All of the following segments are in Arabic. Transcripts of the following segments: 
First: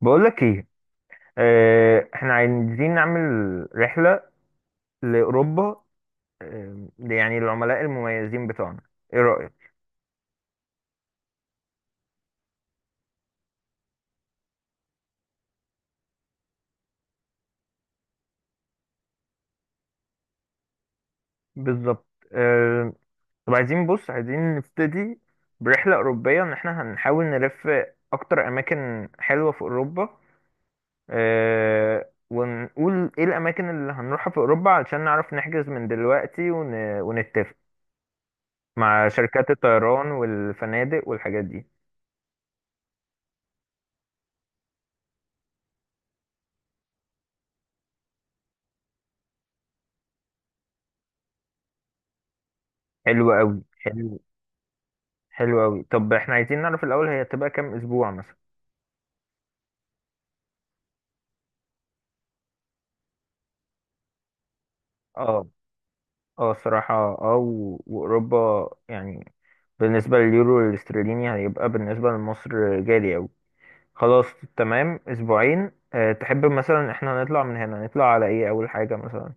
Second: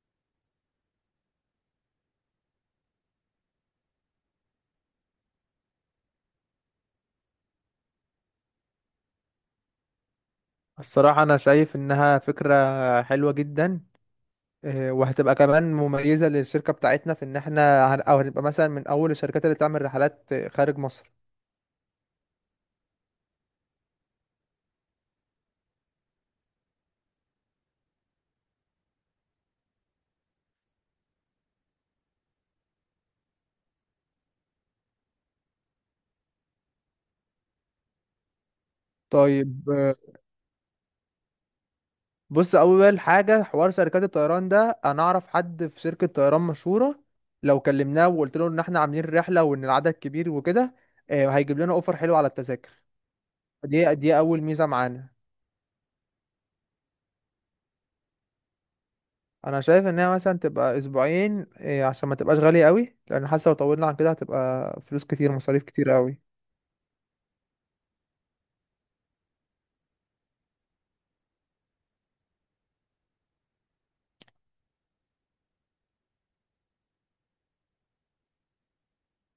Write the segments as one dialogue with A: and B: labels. A: بقولك ايه؟ اه، احنا عايزين نعمل رحلة لأوروبا. يعني العملاء المميزين بتوعنا، ايه رأيك؟
B: الصراحة أنا شايف إنها فكرة حلوة جدا، وهتبقى كمان مميزة للشركة بتاعتنا، في إن إحنا هن- أو هنبقى مثلا من أول الشركات اللي تعمل رحلات خارج مصر.
A: بالظبط. اه، طب عايزين، بص عايزين نبتدي برحلة أوروبية، ان احنا هنحاول نلف اكتر اماكن حلوة في أوروبا. اه، ونقول ايه الاماكن اللي هنروحها في أوروبا علشان نعرف نحجز من دلوقتي ونتفق مع شركات
B: طيب
A: الطيران والفنادق والحاجات دي.
B: بص، أول حاجة حوار شركات الطيران ده، أنا أعرف حد في شركة طيران مشهورة، لو كلمناه وقلت له إن إحنا عاملين رحلة وإن العدد كبير وكده، هيجيب لنا أوفر حلو على التذاكر.
A: حلو قوي،
B: دي
A: حلو.
B: دي أول ميزة معانا.
A: حلو قوي، طب احنا عايزين نعرف الاول، هي هتبقى كام اسبوع مثلا؟
B: انا شايف ان هي مثلا تبقى اسبوعين، عشان ما تبقاش غالية قوي، لان حاسه لو طولنا عن كده هتبقى فلوس كتير،
A: اه.
B: مصاريف كتير قوي.
A: اه الصراحه. اه، واوروبا، يعني بالنسبه لليورو والاسترليني هيبقى بالنسبه لمصر غالي قوي. خلاص، تمام، اسبوعين. أه، تحب مثلا احنا نطلع من هنا، نطلع على ايه اول حاجه مثلا؟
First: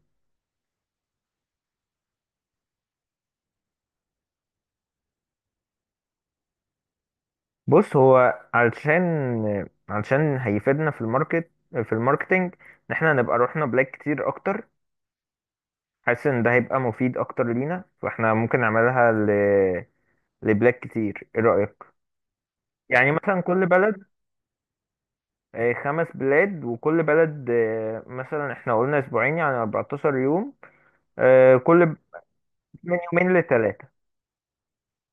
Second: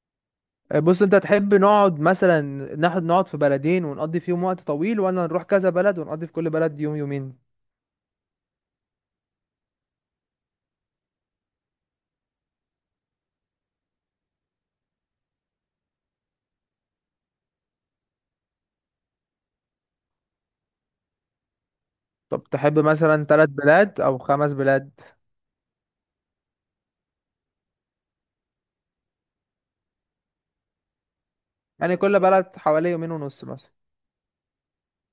B: بص، انت تحب نقعد مثلا ناخد نقعد في بلدين ونقضي فيهم وقت طويل، ولا نروح كذا بلد ونقضي في كل بلد يوم يومين؟
A: بص هو علشان، هيفيدنا في الماركت، في الماركتينج، ان احنا نبقى رحنا بلاك كتير اكتر. حاسس ان ده هيبقى مفيد اكتر لينا، فاحنا ممكن نعملها لبلاك كتير، ايه رايك؟
B: طب تحب
A: يعني
B: مثلا
A: مثلا
B: ثلاث
A: كل بلد،
B: بلاد او خمس بلاد؟
A: خمس بلاد، وكل بلد، مثلا احنا قلنا اسبوعين يعني 14 يوم، آه، كل ب-
B: يعني كل بلد حوالي
A: من
B: يومين
A: يومين
B: ونص مثلا.
A: لثلاثة.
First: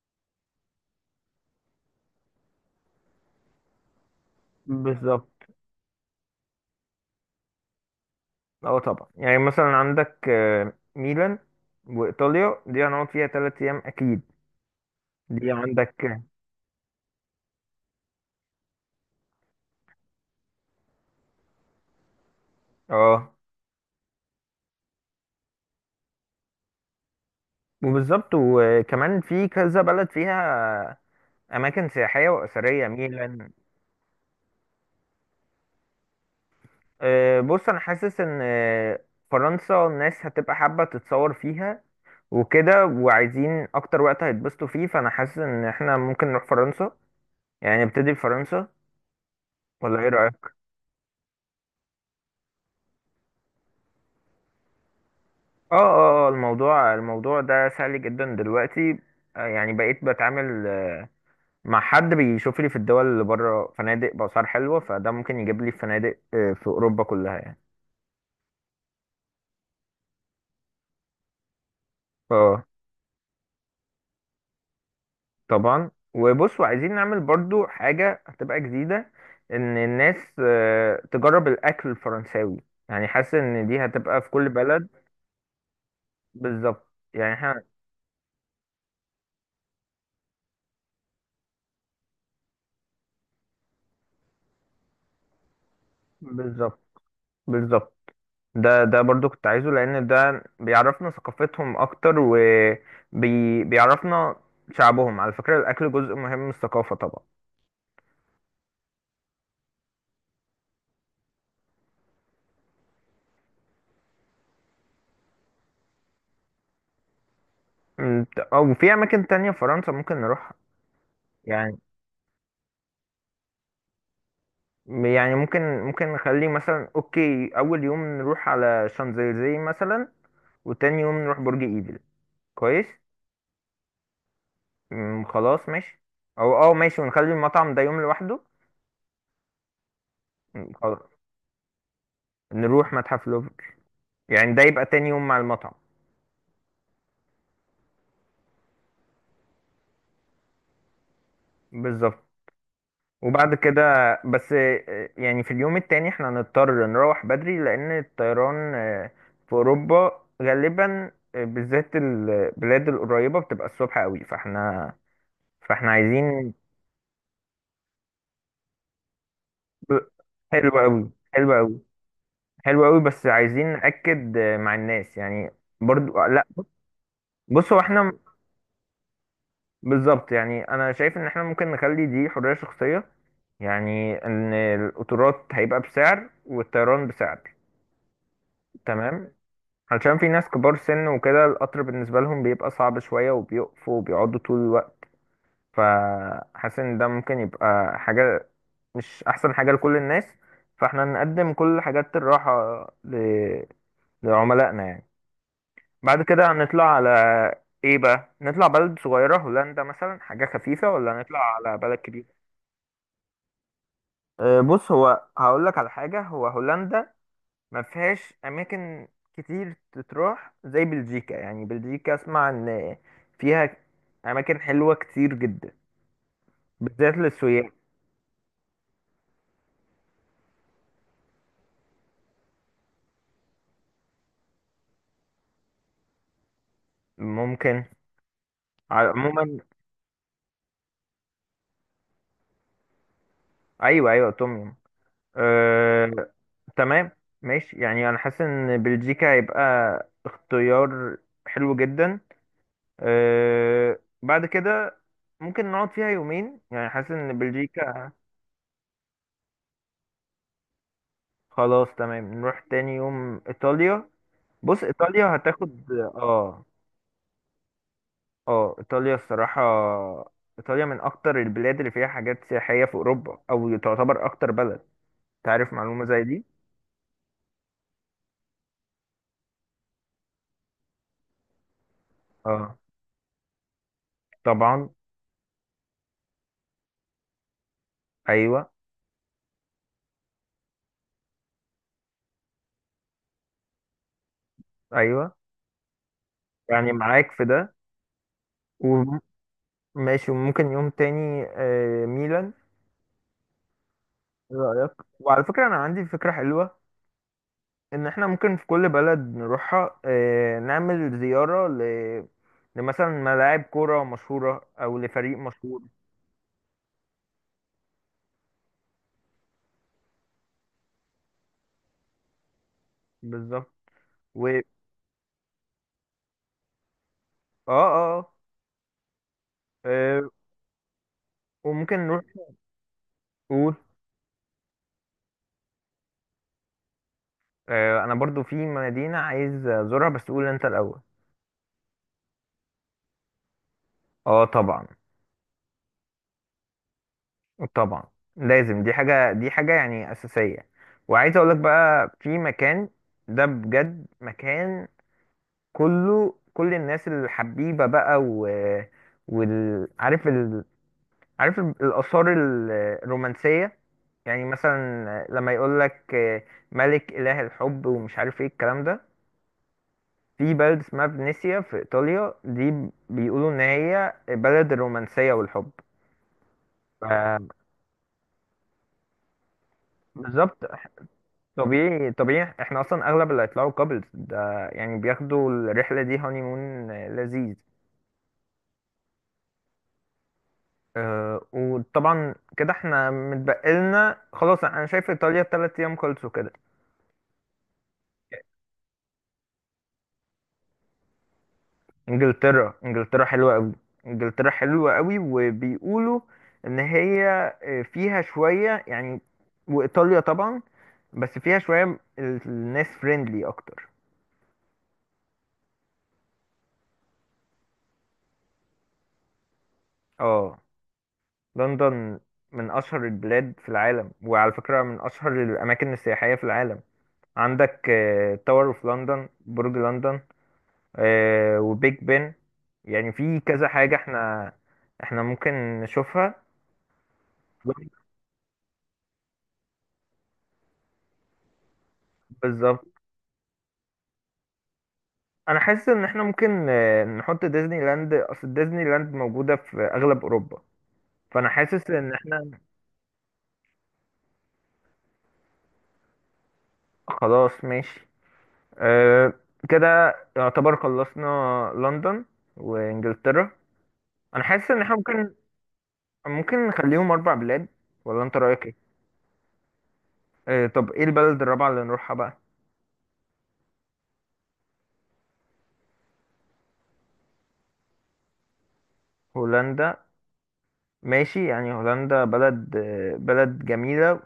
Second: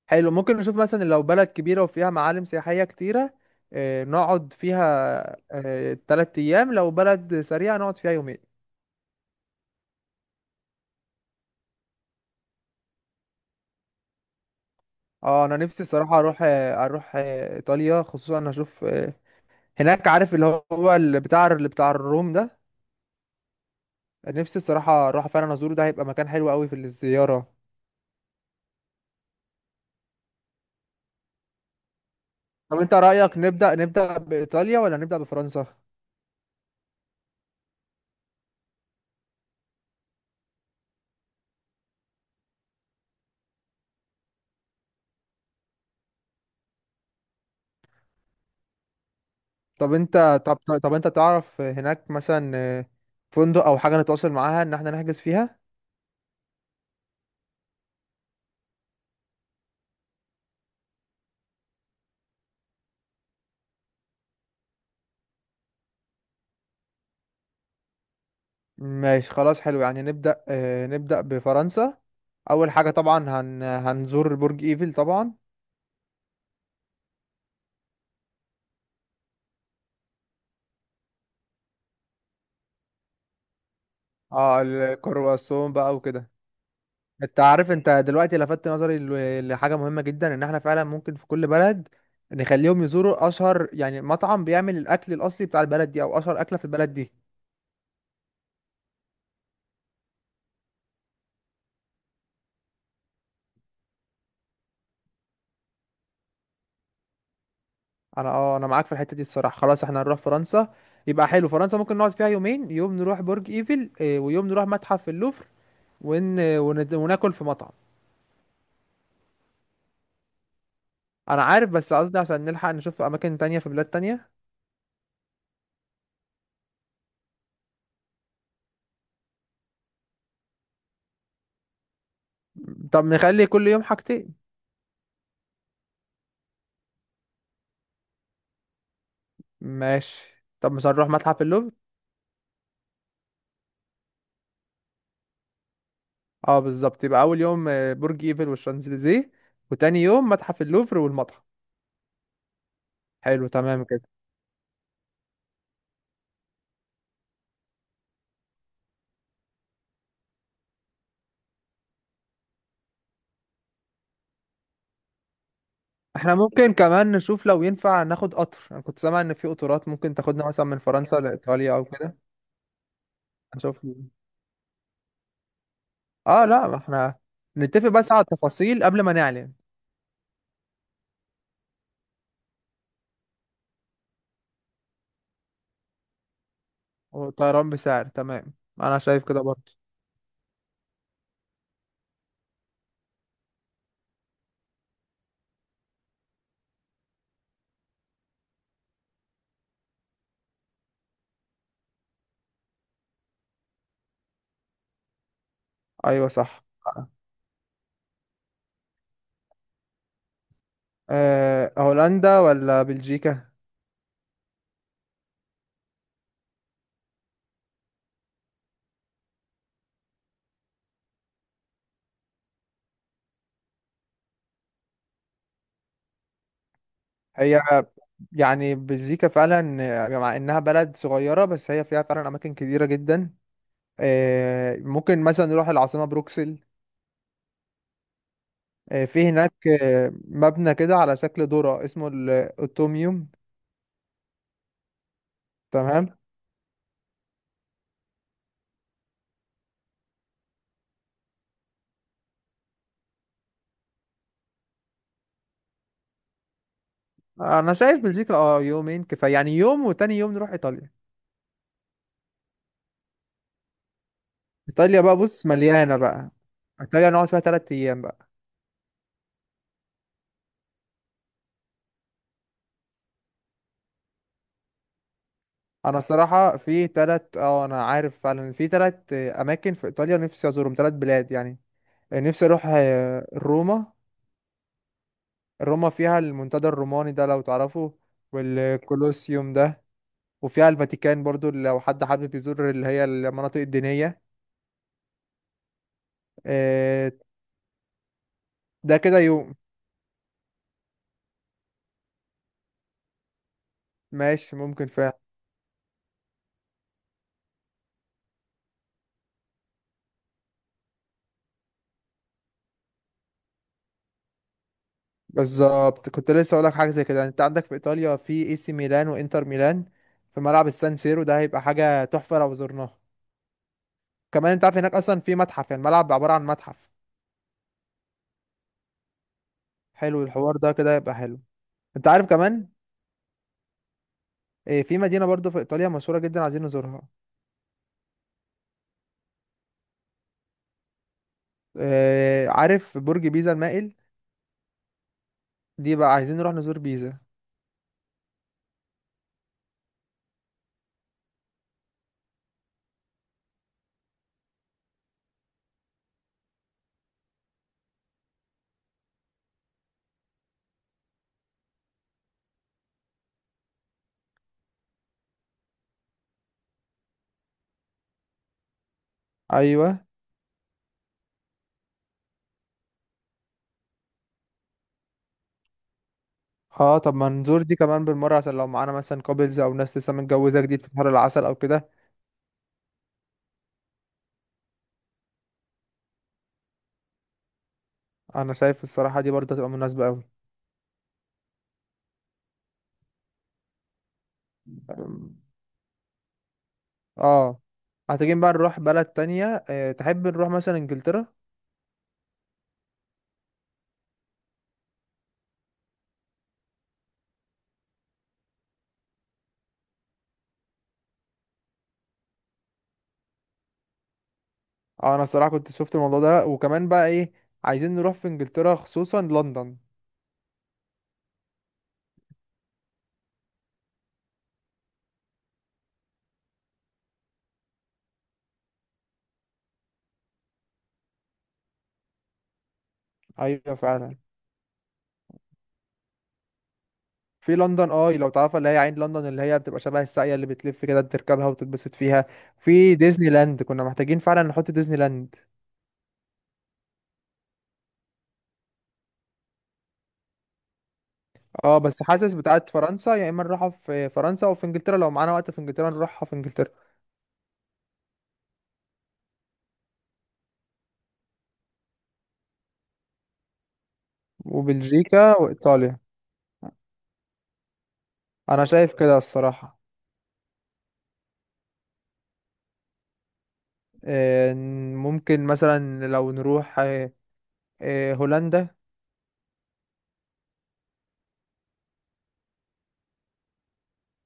B: حلو، ممكن نشوف مثلا لو بلد كبيرة وفيها معالم سياحية كتيرة، نقعد فيها
A: بالظبط.
B: ثلاث ايام، لو بلد سريعة نقعد فيها يومين.
A: اه طبعا، يعني مثلا عندك ميلان وايطاليا، دي هنقعد فيها ثلاث ايام اكيد.
B: اه،
A: دي
B: انا نفسي
A: عندك،
B: الصراحه
A: اه.
B: اروح ايطاليا، خصوصا انا اشوف هناك، عارف اللي هو اللي بتاع الروم ده.
A: آه.
B: نفسي الصراحه اروح فعلا ازوره، ده هيبقى مكان حلو قوي في الزياره.
A: وبالظبط، وكمان في كذا بلد فيها اماكن سياحية
B: طب
A: واثرية،
B: انت رايك
A: ميلان.
B: نبدا بايطاليا ولا نبدا بفرنسا؟
A: بص، انا حاسس ان فرنسا الناس هتبقى حابة تتصور فيها وكده، وعايزين اكتر وقت هيتبسطوا فيه، فانا حاسس ان احنا ممكن نروح فرنسا، يعني نبتدي بفرنسا،
B: طب
A: ولا ايه
B: انت
A: رأيك؟
B: طب طب طب انت تعرف هناك مثلا فندق او حاجه نتواصل معاها ان احنا نحجز فيها؟
A: اه، الموضوع ده سهل جدا دلوقتي. يعني بقيت بتعامل، مع حد بيشوف لي في الدول اللي بره فنادق بأسعار حلوة، فده ممكن يجيب لي فنادق في اوروبا كلها يعني.
B: ماشي، خلاص حلو. يعني نبدا بفرنسا.
A: اه
B: اول حاجه طبعا هنزور برج ايفل طبعا.
A: طبعا. وبصوا عايزين نعمل برضو حاجة هتبقى جديدة، ان الناس تجرب الاكل الفرنساوي، يعني حاسس ان دي هتبقى في كل
B: اه،
A: بلد.
B: الكرواسون بقى وكده.
A: بالظبط، يعني
B: انت
A: احنا.
B: عارف، انت دلوقتي لفتت نظري لحاجه مهمه جدا، ان احنا فعلا ممكن في كل بلد نخليهم يزوروا اشهر يعني مطعم بيعمل الاكل الاصلي بتاع البلد دي، او اشهر اكله في
A: بالظبط.
B: البلد دي.
A: بالظبط ده برضو كنت عايزه، لان ده بيعرفنا ثقافتهم اكتر وبيعرفنا شعبهم. على فكرة الاكل جزء مهم من الثقافة طبعا.
B: انا معاك في الحته دي الصراحه. خلاص احنا هنروح فرنسا، يبقى حلو. فرنسا ممكن نقعد فيها يومين، يوم نروح برج ايفل ويوم نروح متحف اللوفر وناكل في مطعم.
A: أمم، او في اماكن تانية في فرنسا ممكن نروح
B: انا عارف،
A: يعني
B: بس قصدي عشان نلحق نشوف اماكن تانية في بلاد تانية.
A: يعني ممكن نخلي مثلا اوكي، اول يوم نروح على شانزليزيه مثلا، وتاني يوم نروح برج ايفل. كويس.
B: طب نخلي كل يوم حاجتين.
A: أمم، خلاص ماشي. او اه ماشي، ونخلي المطعم ده يوم لوحده.
B: ماشي. طب
A: أمم،
B: مش
A: خلاص.
B: هنروح متحف اللوفر؟
A: نروح متحف لوفر، يعني ده يبقى تاني يوم مع المطعم.
B: اه بالظبط، يبقى اول يوم برج ايفل والشانزليزيه، وتاني يوم متحف اللوفر والمتحف.
A: بالظبط.
B: حلو،
A: وبعد كده،
B: تمام كده.
A: بس يعني في اليوم التاني احنا هنضطر نروح بدري، لأن الطيران في أوروبا غالبا، بالذات البلاد القريبة بتبقى الصبح قوي، فاحنا
B: احنا
A: عايزين.
B: ممكن كمان نشوف لو ينفع ناخد قطر، انا كنت سامع ان في قطارات ممكن تاخدنا مثلا
A: حلو
B: من
A: قوي،
B: فرنسا
A: حلو
B: لايطاليا
A: قوي.
B: او كده.
A: حلو قوي، بس عايزين
B: نشوف.
A: نأكد مع الناس يعني. برضو
B: اه
A: لا.
B: لا، ما احنا
A: بص هو
B: نتفق
A: احنا.
B: بس على التفاصيل قبل ما نعلن.
A: بالظبط، يعني انا شايف ان احنا ممكن نخلي دي حرية شخصية، يعني ان القطارات هيبقى بسعر والطيران بسعر.
B: والطيران بسعر، تمام. انا شايف
A: تمام.
B: كده برضه.
A: علشان في ناس كبار سن وكده، القطر بالنسبة لهم بيبقى صعب شوية، وبيقفوا وبيقعدوا طول الوقت، فحاسس ان ده ممكن يبقى حاجة مش احسن حاجة لكل الناس، فاحنا نقدم كل حاجات الراحة ل... لعملائنا يعني. بعد
B: ايوه
A: كده
B: صح.
A: هنطلع على ايه بقى؟ نطلع بلد صغيرة، هولندا مثلا، حاجة خفيفة، ولا نطلع
B: أه،
A: على بلد كبيرة؟
B: هولندا ولا بلجيكا؟
A: أه، بص هو هقولك على حاجة، هو هولندا ما فيهاش اماكن كتير تتروح زي بلجيكا، يعني بلجيكا اسمع ان فيها اماكن حلوه كتير جدا بالذات
B: هي
A: للسياح.
B: يعني بلجيكا فعلا مع انها بلد صغيرة، بس هي فيها فعلا اماكن كتيرة جدا. ممكن مثلا نروح العاصمة بروكسل.
A: ممكن.
B: في هناك
A: عموما.
B: مبنى كده على شكل ذرة اسمه الأوتوميوم.
A: ايوه ايوه، توم يوم.
B: تمام.
A: أه. تمام. ماشي، يعني انا حاسس ان بلجيكا هيبقى اختيار حلو جدا. أه، بعد كده ممكن نقعد فيها يومين، يعني حاسس ان
B: انا شايف
A: بلجيكا.
B: بلجيكا يومين كفاية، يعني يوم، وتاني يوم نروح ايطاليا.
A: خلاص تمام، نروح تاني يوم ايطاليا. بص
B: ايطاليا بقى
A: ايطاليا
B: بص
A: هتاخد،
B: مليانة بقى،
A: اه.
B: ايطاليا نقعد فيها تلات ايام بقى.
A: اه، ايطاليا الصراحه، ايطاليا من اكتر البلاد اللي فيها حاجات سياحيه في اوروبا، او تعتبر اكتر بلد. تعرف
B: انا
A: معلومه زي دي.
B: الصراحة في تلات اه انا عارف فعلا في تلات اماكن في ايطاليا نفسي ازورهم، تلات بلاد يعني. نفسي اروح
A: اه
B: روما.
A: طبعا.
B: روما فيها المنتدى الروماني ده لو تعرفه،
A: ايوه
B: والكولوسيوم ده، وفيها الفاتيكان برضو لو حد حابب يزور اللي هي المناطق الدينية.
A: ايوه، يعني
B: آه،
A: معاك في ده.
B: ده كده يوم.
A: وماشي، وممكن يوم تاني ميلان،
B: ماشي،
A: ايه
B: ممكن
A: رايك؟
B: فعلا.
A: وعلى فكره انا عندي فكره حلوه، ان احنا ممكن في كل بلد نروحها نعمل زياره لمثلا ملاعب كوره مشهوره، او لفريق مشهور.
B: بالظبط، كنت لسه اقولك حاجة زي كده. يعني انت عندك في ايطاليا، في اي سي ميلان وانتر ميلان، في ملعب السان سيرو ده هيبقى حاجة تحفة لو زرناه.
A: بالظبط. و
B: كمان
A: اه
B: انت عارف هناك اصلا في متحف، يعني الملعب عبارة عن متحف.
A: اه آه،
B: حلو
A: آه،
B: الحوار ده كده، يبقى حلو.
A: وممكن
B: انت
A: نروح.
B: عارف كمان
A: قول.
B: في مدينة برضو في ايطاليا مشهورة جدا عايزين نزورها.
A: انا برضو في مدينة عايز ازورها، بس قول انت الاول.
B: عارف برج بيزا المائل؟
A: اه طبعا.
B: دي بقى عايزين نروح نزور بيزا.
A: طبعا لازم، دي حاجة، يعني اساسية. وعايز اقولك بقى، في مكان ده بجد مكان كله، كل الناس الحبيبة بقى، و عارف الآثار الرومانسية، يعني مثلا لما يقولك ملك إله الحب ومش عارف ايه الكلام ده.
B: ايوه،
A: في بلد اسمها فينيسيا في إيطاليا، دي بيقولوا إن هي بلد الرومانسية والحب.
B: اه، طب ما نزور
A: ف-
B: دي كمان بالمرة، عشان لو معانا مثلا كابلز او ناس لسه
A: بالظبط.
B: متجوزة جديد في بحر العسل او كده.
A: طبيعي، احنا اصلا اغلب اللي هيطلعوا كابلز ده، يعني بياخدوا الرحلة دي هانيمون لذيذ.
B: انا شايف الصراحة دي برضه هتبقى مناسبة اوي.
A: أه، وطبعا كده احنا متبقلنا خلاص. انا شايف
B: أم،
A: ايطاليا تلات ايام خلصوا كده.
B: اه، محتاجين بقى نروح بلد تانية. اه تحب نروح مثلا انجلترا؟
A: انجلترا. انجلترا حلوة قوي، وبيقولوا ان هي فيها شوية يعني. وايطاليا طبعا، بس فيها شوية الناس فريندلي أكتر.
B: اه، انا الصراحة كنت شفت الموضوع ده، وكمان بقى ايه، عايزين نروح في انجلترا خصوصا لندن.
A: اه، لندن من أشهر البلاد في العالم، وعلى فكرة من أشهر الأماكن السياحية في العالم. عندك تاور اوف لندن، برج لندن، وبيج بن، يعني في كذا
B: ايوه
A: حاجة.
B: فعلا.
A: احنا ممكن نشوفها.
B: في لندن لو تعرفها، اللي هي عين لندن، اللي هي بتبقى شبه الساقية اللي بتلف كده، تركبها وتتبسط فيها.
A: بالظبط،
B: في ديزني لاند، كنا محتاجين فعلا نحط ديزني لاند.
A: انا حاسس ان احنا ممكن نحط ديزني لاند، اصل ديزني لاند موجودة في اغلب اوروبا، فانا
B: اه
A: حاسس
B: بس
A: ان
B: حاسس
A: احنا.
B: بتاعت فرنسا، يا اما نروحها في فرنسا او في انجلترا، لو معانا وقت في انجلترا نروحها في انجلترا.
A: خلاص ماشي. أه كده يعتبر خلصنا لندن وانجلترا. انا حاسس ان احنا ممكن،
B: وبلجيكا وايطاليا.
A: نخليهم اربع بلاد، ولا انت رايك
B: انا
A: ايه؟
B: شايف كده الصراحة.
A: أه، طب ايه البلد الرابعه اللي نروحها بقى؟
B: آه، ممكن مثلا لو نروح هولندا.
A: هولندا. ماشي، يعني هولندا بلد بلد جميله،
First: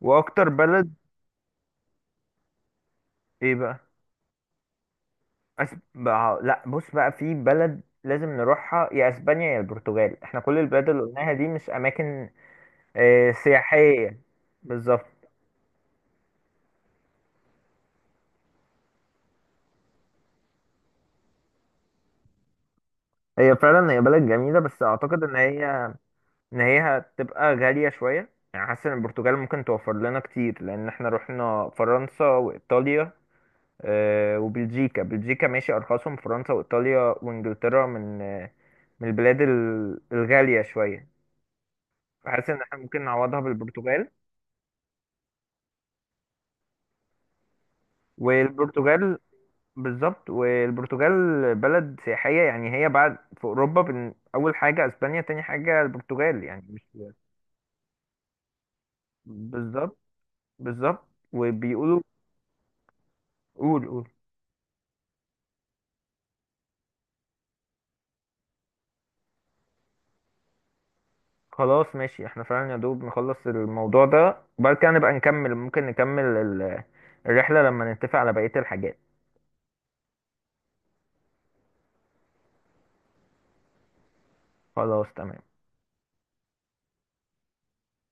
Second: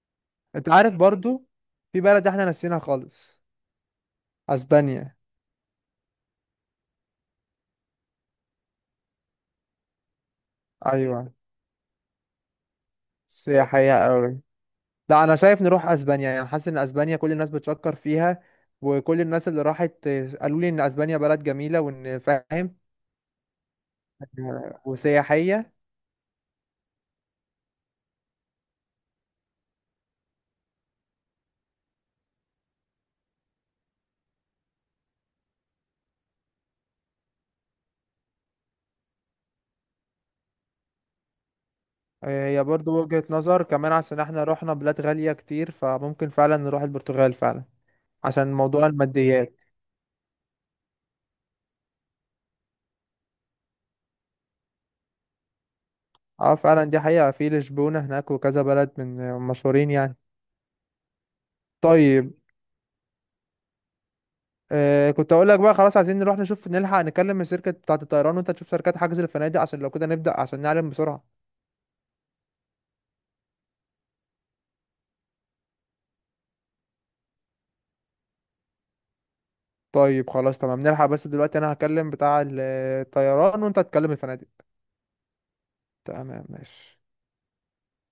A: واكتر
B: انت
A: بلد.
B: عارف برضو في بلد احنا نسيناها خالص:
A: ايه بقى؟
B: اسبانيا.
A: بقى لا، بص بقى، في بلد لازم نروحها، يا اسبانيا يا البرتغال، احنا كل البلاد اللي
B: ايوه،
A: قلناها دي مش اماكن أه
B: سياحية
A: سياحيه.
B: قوي.
A: بالظبط.
B: لا، انا شايف نروح اسبانيا، يعني حاسس ان اسبانيا كل الناس بتشكر فيها، وكل الناس اللي راحت قالوا لي ان اسبانيا بلد جميلة وان فاهم.
A: هي فعلا هي بلد جميله، بس اعتقد ان هي،
B: وسياحية.
A: هتبقى غالية شوية، يعني حاسس ان البرتغال ممكن توفر لنا كتير، لان احنا رحنا فرنسا وايطاليا وبلجيكا. بلجيكا ماشي، ارخصهم. فرنسا وايطاليا وانجلترا من من البلاد الغالية شوية، فحاسس ان
B: هي
A: احنا
B: برضو
A: ممكن
B: وجهة
A: نعوضها
B: نظر كمان،
A: بالبرتغال.
B: عشان احنا رحنا بلاد غالية كتير، فممكن فعلا نروح البرتغال فعلا، عشان موضوع
A: والبرتغال،
B: الماديات.
A: بالظبط، والبرتغال بلد سياحية، يعني هي بعد في اوروبا، اول حاجة اسبانيا، تاني حاجة البرتغال،
B: اه
A: يعني مش.
B: فعلا، دي حقيقة، في لشبونة هناك وكذا بلد من مشهورين
A: بالظبط.
B: يعني.
A: وبيقولوا.
B: طيب
A: قول، قول.
B: كنت اقول لك بقى، خلاص عايزين نروح نشوف، نلحق نكلم الشركة بتاعة الطيران، وانت تشوف شركات حجز الفنادق، عشان لو كده نبدأ عشان نعلم بسرعة.
A: خلاص ماشي، احنا فعلا يا دوب نخلص الموضوع ده، وبعد كده نبقى نكمل، ممكن نكمل الرحلة لما نتفق على بقية الحاجات.
B: طيب خلاص تمام، نلحق. بس دلوقتي انا هكلم بتاع الطيران، وانت هتكلم الفنادق.
A: خلاص تمام.
B: تمام ماشي.